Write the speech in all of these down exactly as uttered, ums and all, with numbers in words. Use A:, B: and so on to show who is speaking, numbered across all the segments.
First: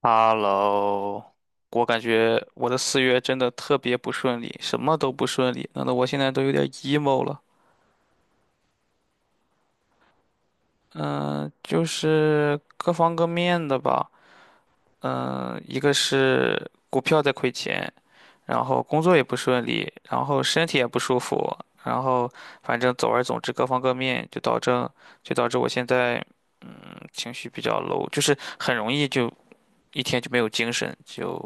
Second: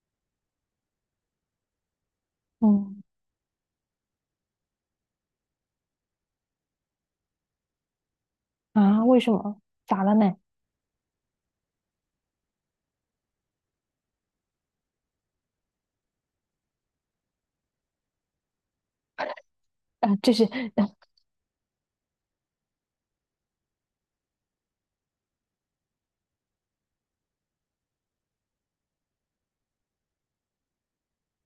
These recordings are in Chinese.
A: Hello，我感觉我的四
B: 嗯
A: 月真的特别不顺利，什么都不顺利，弄得我现在都有点 emo 了。
B: 啊，为什么？咋了呢？
A: 嗯、就是各方各面的吧。嗯、一个是股票在亏钱，然后工作也不顺利，
B: 啊，
A: 然
B: 这
A: 后
B: 是
A: 身体也不 舒服，然后反正总而总之各方各面就导致就导致我现在情绪比较 low，就是很容易就一天就没有精神，就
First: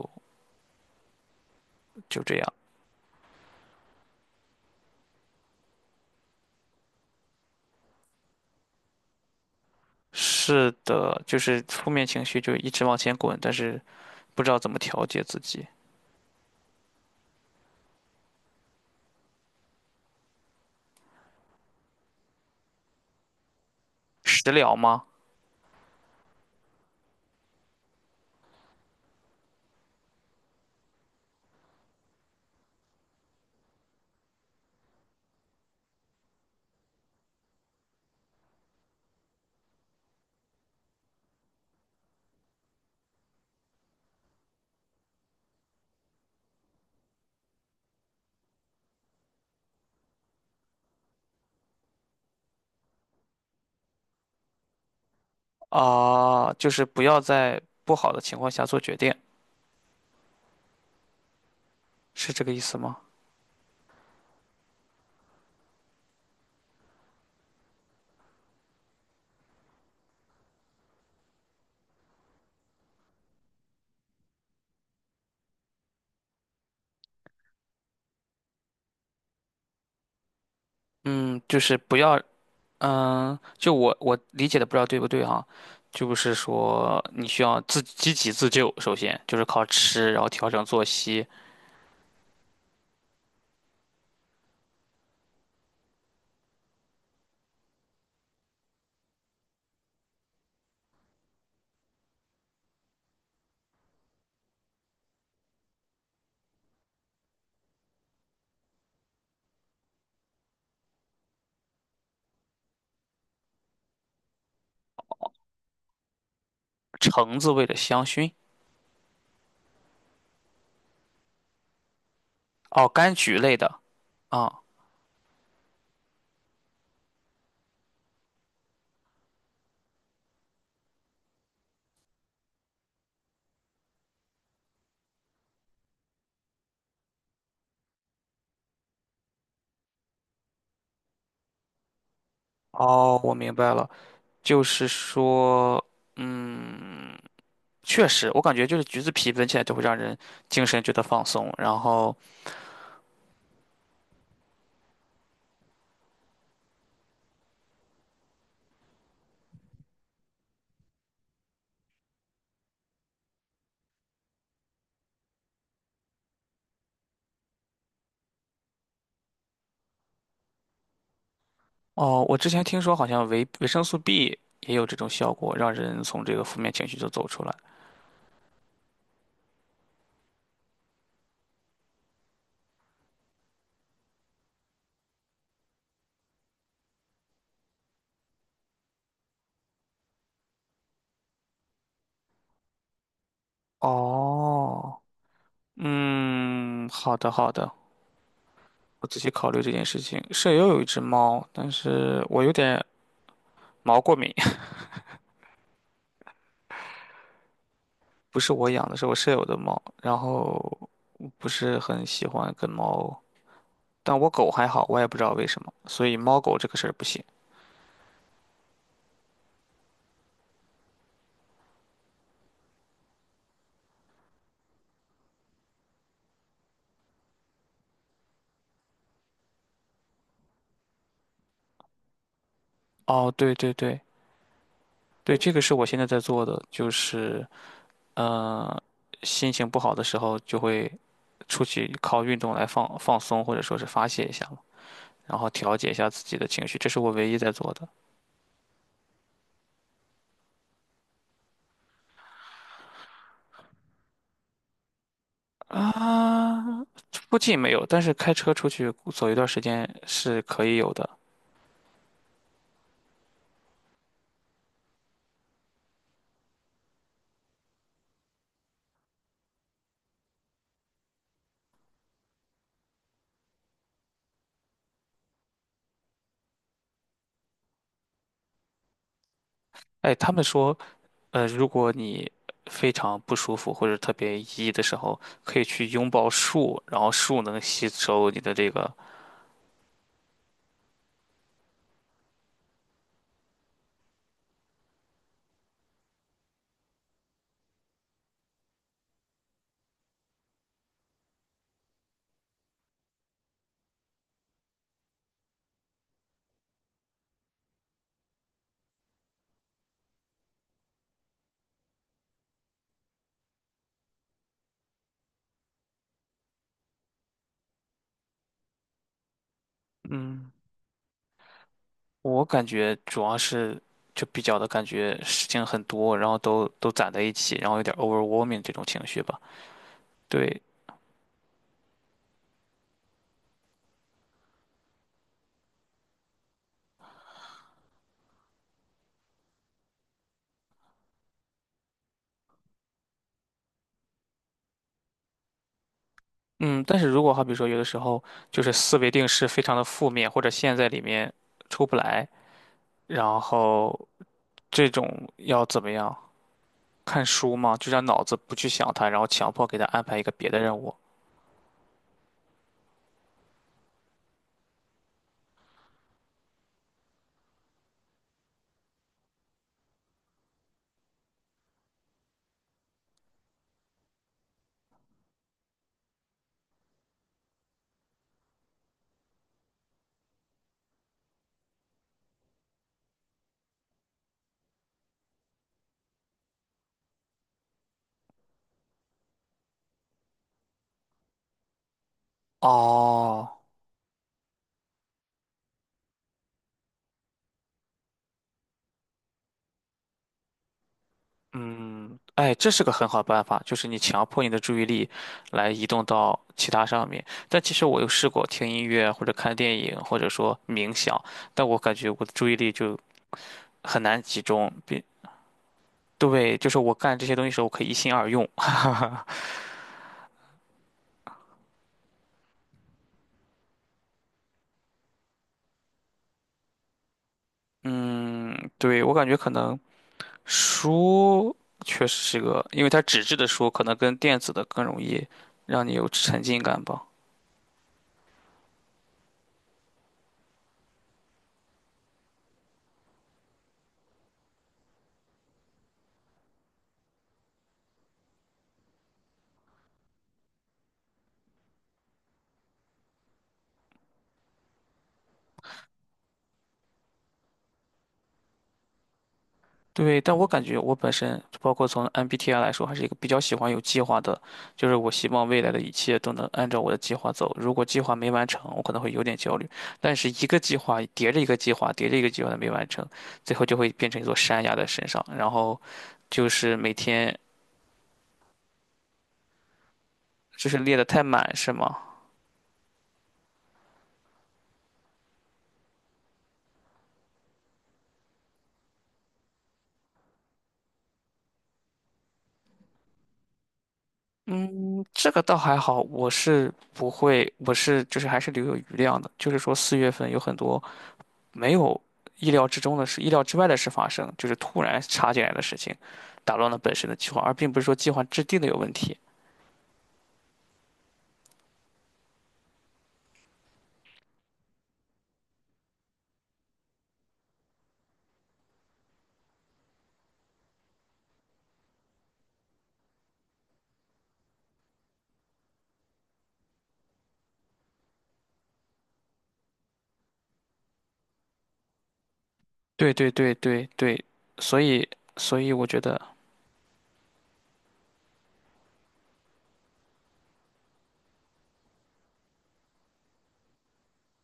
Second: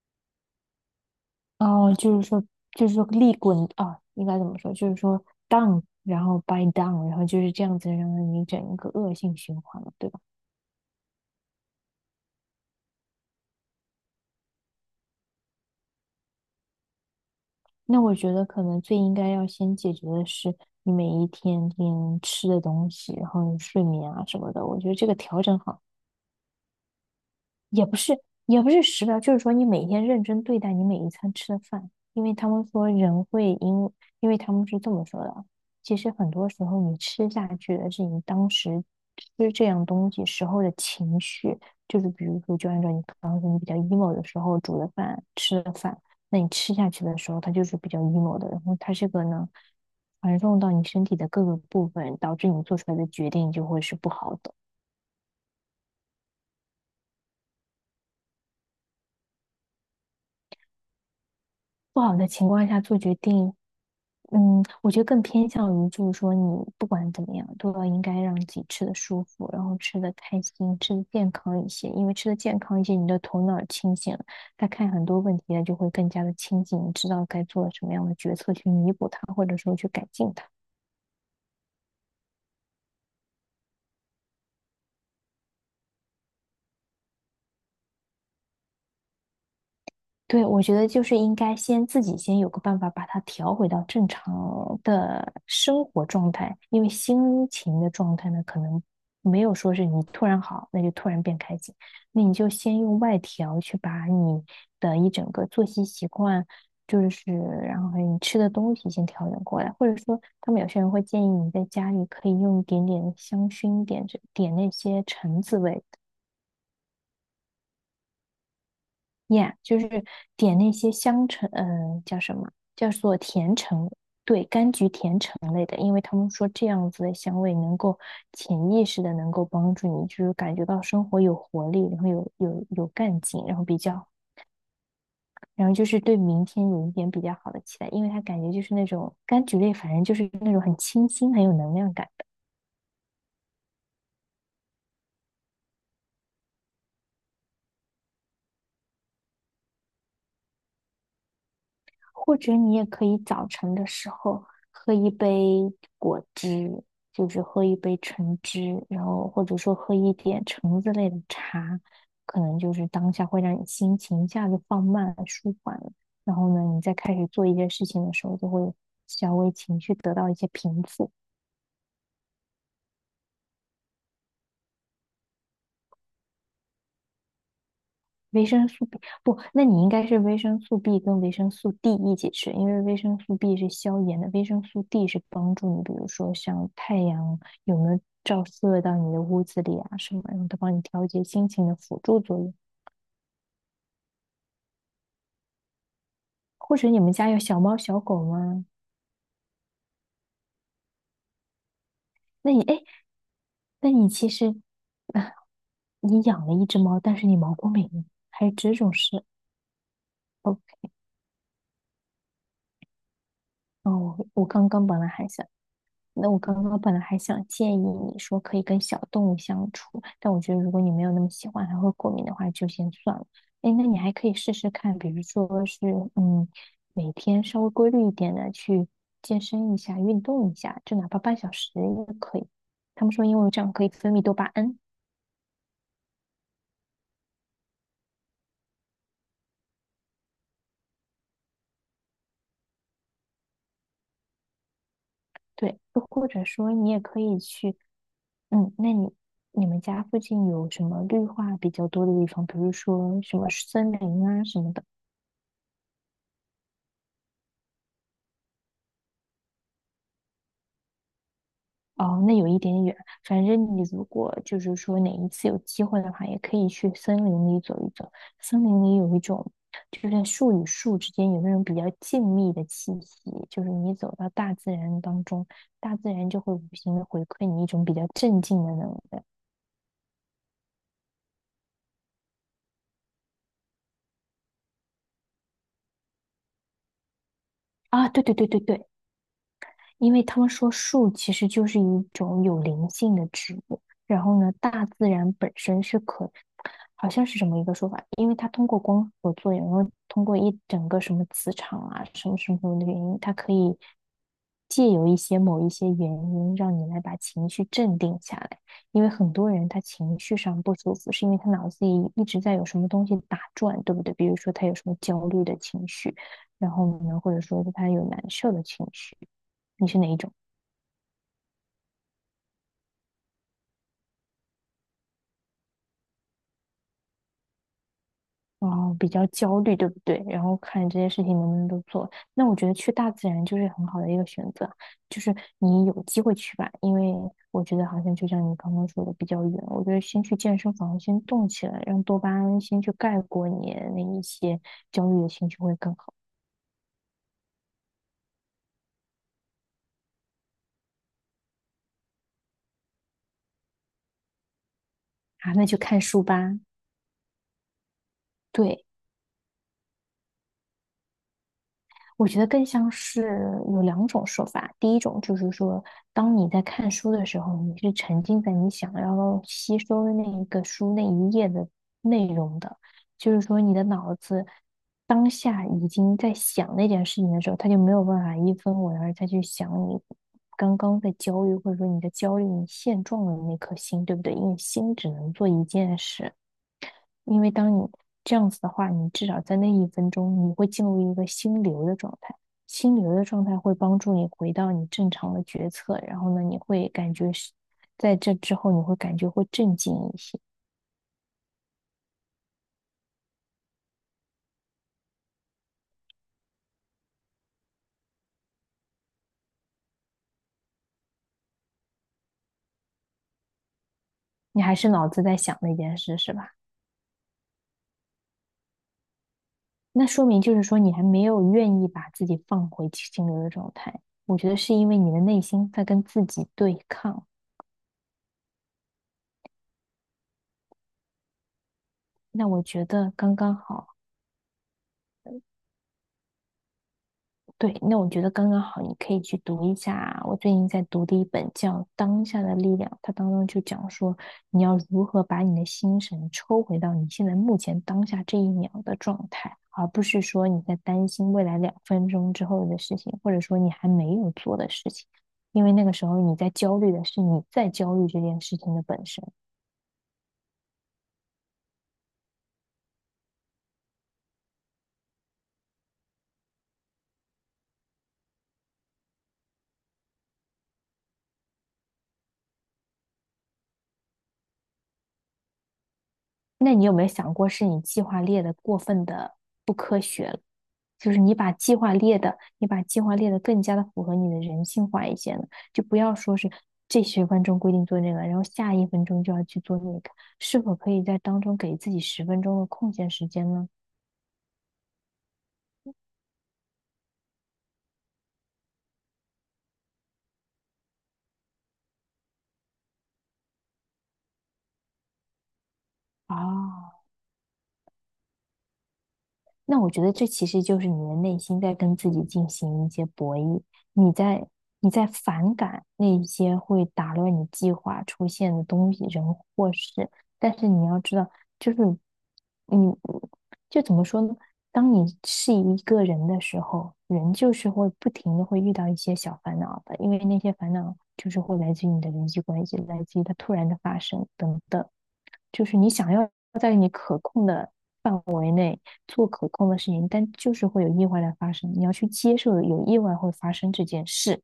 B: 哦，就
A: 就
B: 是
A: 这
B: 说，
A: 样。
B: 就是说利滚啊，应该怎么说？就是说 down，然后 by down，然后就是这样子，让你整一个恶性循环了，对吧？
A: 是的，就是负面情绪就一直往前滚，但是不知道怎么调节自己。
B: 那我觉得可能最应该要先解决的是你每一天天吃的东西，然后你睡眠啊什
A: 食
B: 么的，
A: 疗
B: 我觉得
A: 吗？
B: 这个调整好。也不是，也不是食疗，就是说你每天认真对待你每一餐吃的饭，因为他们说人会因，因为他们是这么说的啊其实很多时候你吃下去的是你当时吃这样东西时候的情绪，就是比如说，就按照你刚刚说你比较 emo 的时候煮的饭吃的饭，那你吃下去的时候它就是比较 emo 的，然后它这个呢传送到你身体的各个部分，导致你做出来的决定就会是不好的。
A: 啊，就是不要在不好的情况下做决定，
B: 不好的
A: 是这
B: 情
A: 个意
B: 况
A: 思
B: 下做
A: 吗？
B: 决定，嗯，我觉得更偏向于就是说，你不管怎么样，都要应该让自己吃的舒服，然后吃的开心，吃的健康一些。因为吃的健康一些，你的头脑清醒了，他看很多问题呢就会更加的清醒，你知道该做什么样的决策去弥补它，或者说去改进它。
A: 嗯，就是不要，嗯，就我我理解的不知道对不对哈，就是说你需要自积极自救，首先就是靠吃，然后
B: 对，
A: 调
B: 我
A: 整
B: 觉
A: 作
B: 得就是
A: 息。
B: 应该先自己先有个办法把它调回到正常的生活状态，因为心情的状态呢，可能没有说是你突然好，那就突然变开心，那你就先用外调去把你的一整个作息习惯，就是然后还有你吃的东西先调整过来，或者说他们有些人会建议你在家里可以用一点点香薰，点着点那些橙子味。
A: 橙子味的香薰，
B: Yeah,就是点那些香橙，嗯、叫什么？
A: 哦，
B: 叫
A: 柑
B: 做
A: 橘
B: 甜
A: 类的
B: 橙，对，
A: 啊，
B: 柑橘甜橙类的，因为他们说这样子的香味能够潜意识的能够帮助你，就是感觉到生活有活力，然后有有有干劲，然后比较，然后就是对明天有一点比较好的期待，因为它感觉就是那种柑橘类，反正就是那种很清新，很有能量感。
A: 哦，我明白了，就是说。确实，我感觉就是橘子皮闻起来就会让人精神觉得放松。然后，
B: 或者你也可以早晨的时候喝一杯果汁，就是喝一杯橙汁，然后或者说喝一点橙子类的茶，可能就是当下会让你心情一下子放慢舒缓了。然后呢，你再开始做一件事情的时候，就会稍微情绪得到一些平复。
A: 哦，我之前听说好像维维生素 B 也有这种效果，让人从这个负面情绪中走出来。
B: 维生素 B 不，那你应该是维生素 B 跟维生素 D 一起吃，因为维生素 B 是消炎的，维生素 D 是帮助你，比如说像太阳有没有照射到你的屋子里啊什么，然后它帮你调节心情的辅助作用。
A: 哦，
B: 或
A: 嗯，
B: 者你们
A: 好
B: 家
A: 的
B: 有
A: 好
B: 小
A: 的，
B: 猫小狗吗？
A: 我仔细考虑这件事情。舍友有一只猫，但是我有
B: 那你哎，
A: 点
B: 那
A: 毛
B: 你
A: 过
B: 其
A: 敏，
B: 实 啊，你养了一只猫，但是你毛过敏，
A: 不
B: 还
A: 是
B: 有
A: 我
B: 这
A: 养
B: 种
A: 的，是我
B: 事？
A: 舍友的猫。然后
B: 哦
A: 我不是很喜欢跟猫，
B: 哦，
A: 但
B: 我
A: 我
B: 我
A: 狗还
B: 刚
A: 好，
B: 刚本
A: 我
B: 来
A: 也不知
B: 还
A: 道为
B: 想。
A: 什么，所以
B: 那
A: 猫
B: 我
A: 狗
B: 刚
A: 这个
B: 刚
A: 事
B: 本
A: 儿
B: 来
A: 不
B: 还
A: 行。
B: 想建议你说可以跟小动物相处，但我觉得如果你没有那么喜欢它会过敏的话，就先算了。哎，那你还可以试试看，比如说是嗯，每天稍微规律一点的去健身一下、运动一下，就哪怕半小时也可以。他们说
A: 哦，
B: 因为
A: 对
B: 这样
A: 对
B: 可以
A: 对。
B: 分泌多巴胺，
A: 对，这个是我现在在做的，就是呃，心情不好的时候就会出去靠运动来放放松，或者说是发泄一下嘛，然后调
B: 对，
A: 节一
B: 又
A: 下自
B: 或
A: 己
B: 者
A: 的情
B: 说
A: 绪，这
B: 你
A: 是
B: 也
A: 我
B: 可
A: 唯一
B: 以
A: 在做
B: 去，
A: 的。
B: 嗯，那你你们家附近有什么绿化比较多的地方，比如说什么森林啊什么的。
A: 啊，附近没有，但是开车出去走一段时间是可以有的。
B: 哦，那有一点点远。反正你如果就是说哪一次有机会的话，也可以去森林里走一走。森林里有一种，就是在树与树之间有那种比较静谧的气息，就是你走到大自然当中，大自然就会无形的回馈你一种比较镇静的能量。
A: 哎，他们说，呃，如果你非常不舒服或者特别抑郁的时候，可以去拥抱树，然后树能吸
B: 啊，对
A: 收
B: 对
A: 你
B: 对
A: 的
B: 对
A: 这
B: 对，
A: 个，
B: 因为他们说树其实就是一种有灵性的植物，然后呢，大自然本身是可，好像是什么一个说法，因为它通过光合作用，然后通过一整个什么磁场啊，什么什么什么的原因，它可以借由一些某一些原因，让你来把情绪镇定下来。因为很多人他情绪上不舒服，是因为他脑子里一直在有什么东西打转，对不对？比如说他有什么焦虑的情绪，然后呢，或者说他有难受的情绪。你是哪一种？
A: 嗯，我感觉主要是就比较的感觉事情很多，然后都都攒在一起，然后有点 overwhelming 这种
B: 哦，
A: 情
B: 比
A: 绪
B: 较
A: 吧。
B: 焦虑，对不对？然后
A: 对，
B: 看这些事情能不能都做。那我觉得去大自然就是很好的一个选择，就是你有机会去吧，因为我觉得好像就像你刚刚说的比较远，我觉得先去健身房先动起来，让多巴胺先去盖过你那一些焦虑的情绪会更好。
A: 嗯，但是如果好比说有的时候就是思维定势非常的负面，或者陷在里面出不来，然后这种
B: 啊，那
A: 要
B: 就
A: 怎么
B: 看
A: 样？
B: 书吧。
A: 看书吗？就让脑子不去
B: 对。
A: 想它，然后强迫给它安排一个别的任务。
B: 我觉得更像是有两种说法，第一种就是说，当你在看书的时候，你是沉浸在你想要吸收的那一个书那一页的内容的，就是说你的脑子当下已经在想那件事情的时候，他就没有办法一分为二再去想你刚刚在焦虑，或者说你在焦虑、你现状的那颗心，对不对？因为心只能做一件事，因为当你这样子的话，你至少在那一分钟，你会进入一个心流的状态。心流的状
A: 哦，
B: 态会帮助你回到你正常的决策，然后呢，你会感觉是在这之后，你会感觉会镇静一些。
A: 嗯，哎，这是个很好办法，就是你强迫你的注意力来移动到其他上面。但其实我有试过听音乐或者看电影，或者说冥想，但我感觉我的注意力就很难集
B: 你
A: 中。
B: 还是
A: 并
B: 脑子在想那件事，是吧？
A: 对，就是我干这些东西的时候，我可以一心二用。
B: 那说明就是说你还没有愿意把自己放回心流的状态。我觉得是因为你的内心在跟自己对抗。
A: 嗯，对，我感觉可能书确实是
B: 那我
A: 个，因
B: 觉
A: 为它
B: 得
A: 纸质
B: 刚
A: 的
B: 刚
A: 书可
B: 好。
A: 能跟电子的更容易让你有沉浸感吧。
B: 对，那我觉得刚刚好，你可以去读一下啊。我最近在读的一本叫《当下的力量》，它当中就讲说，你要如何把你的心神抽回到你现在目前当下这一秒的状态，而不是说你在担心未来两分钟之后的事情，或者说你还没有做的事情，因为那个时候你在焦虑的是你在焦虑这件事情的本身。
A: 对，但我感觉我本身，包括从 M B T I 来说，还是一个比较喜欢有计划的，就是我希望未来的一切都能按照我的计划走。如果计划没完成，我可能会有点焦虑。但是一个计划叠着一个计划，叠着一个计划的没完成，最后就会变成一座山压在身上。然后就
B: 那
A: 是
B: 你有
A: 每
B: 没有想
A: 天
B: 过，是你计划列的过分的不科学了？
A: 就是列得
B: 就是
A: 太
B: 你
A: 满，
B: 把
A: 是
B: 计划
A: 吗？
B: 列的，你把计划列的更加的符合你的人性化一些呢？就不要说是这十分钟规定做那个，然后下一分钟就要去做那个，是否可以在当中给自己十分钟的空闲时间呢？
A: 嗯，这个倒还好，我是不会，我是就是还是留有余量的。就是说四月份有很多没有意料之中的事、意料之外的事发生，就是突然插进来的事情，打乱了本
B: 啊。
A: 身的计划，而并不是说计划制定的有问题。
B: 那我觉得这其实就是你的内心在跟自己进行一些博弈，你在你在反感那些会打乱你计划出现的东西、人或事，但是你要知道，就是你就怎么说呢？当你是一个人的时候，人就是会不停的会遇到一些小烦恼的，因为那些烦恼就是会来自于你的人际关系，来
A: 对
B: 自于
A: 对
B: 它突
A: 对
B: 然的
A: 对
B: 发
A: 对，
B: 生等
A: 所
B: 等。
A: 以所
B: 就
A: 以
B: 是
A: 我
B: 你
A: 觉
B: 想
A: 得，
B: 要在你可控的范围内做可控的事情，但就是会有意外的发生，你要去接受有意外会发生这件事。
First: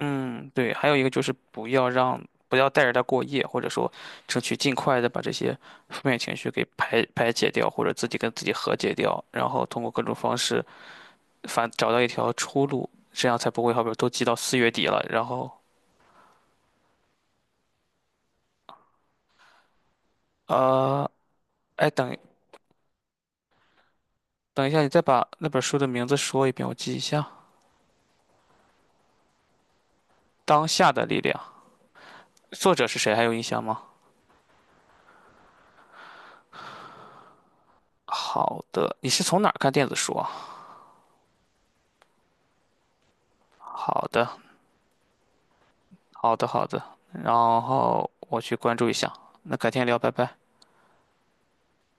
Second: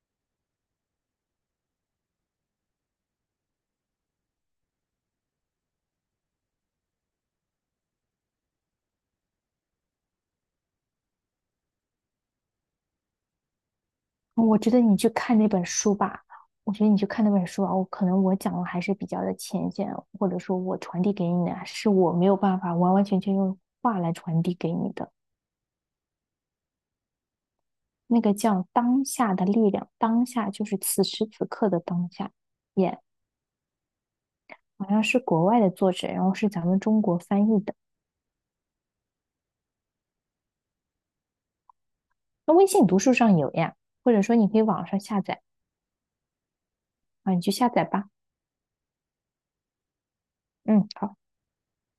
A: 嗯，对，还有一个就是不要让不要带着他过夜，或者说争取尽快的把这些负面情绪给排排解掉，或者自己跟自己和解掉，然后通过各种方式反找到一条出路，这样才不会好比说都积到
B: 嗯我
A: 四月
B: 觉得
A: 底
B: 你
A: 了，
B: 去
A: 然
B: 看那
A: 后
B: 本书吧，我觉得你去看那本书啊，我可能我讲的还是比较的浅显，或者说我传
A: 呃，
B: 递给你的是
A: 哎
B: 我
A: 等
B: 没有办法完完全全用话来传递
A: 等一
B: 给
A: 下，你
B: 你
A: 再
B: 的。
A: 把那本书的名字说一遍，我记一下。
B: 那个叫当下的力量，当下就
A: 当
B: 是
A: 下
B: 此
A: 的力
B: 时
A: 量，
B: 此刻的当下，
A: 作者
B: 也
A: 是
B: yeah,
A: 谁？还有印象吗？
B: 好像是国外的作者，然后是咱们中国翻译的。
A: 好的，你是从哪儿看电子书啊？
B: 那微信读书上有呀，
A: 好
B: 或者
A: 的，
B: 说你可以网上下载
A: 好的，好的。然
B: 啊，你去下载吧。
A: 后我去关注一下。那改天聊，拜拜。
B: 嗯，好。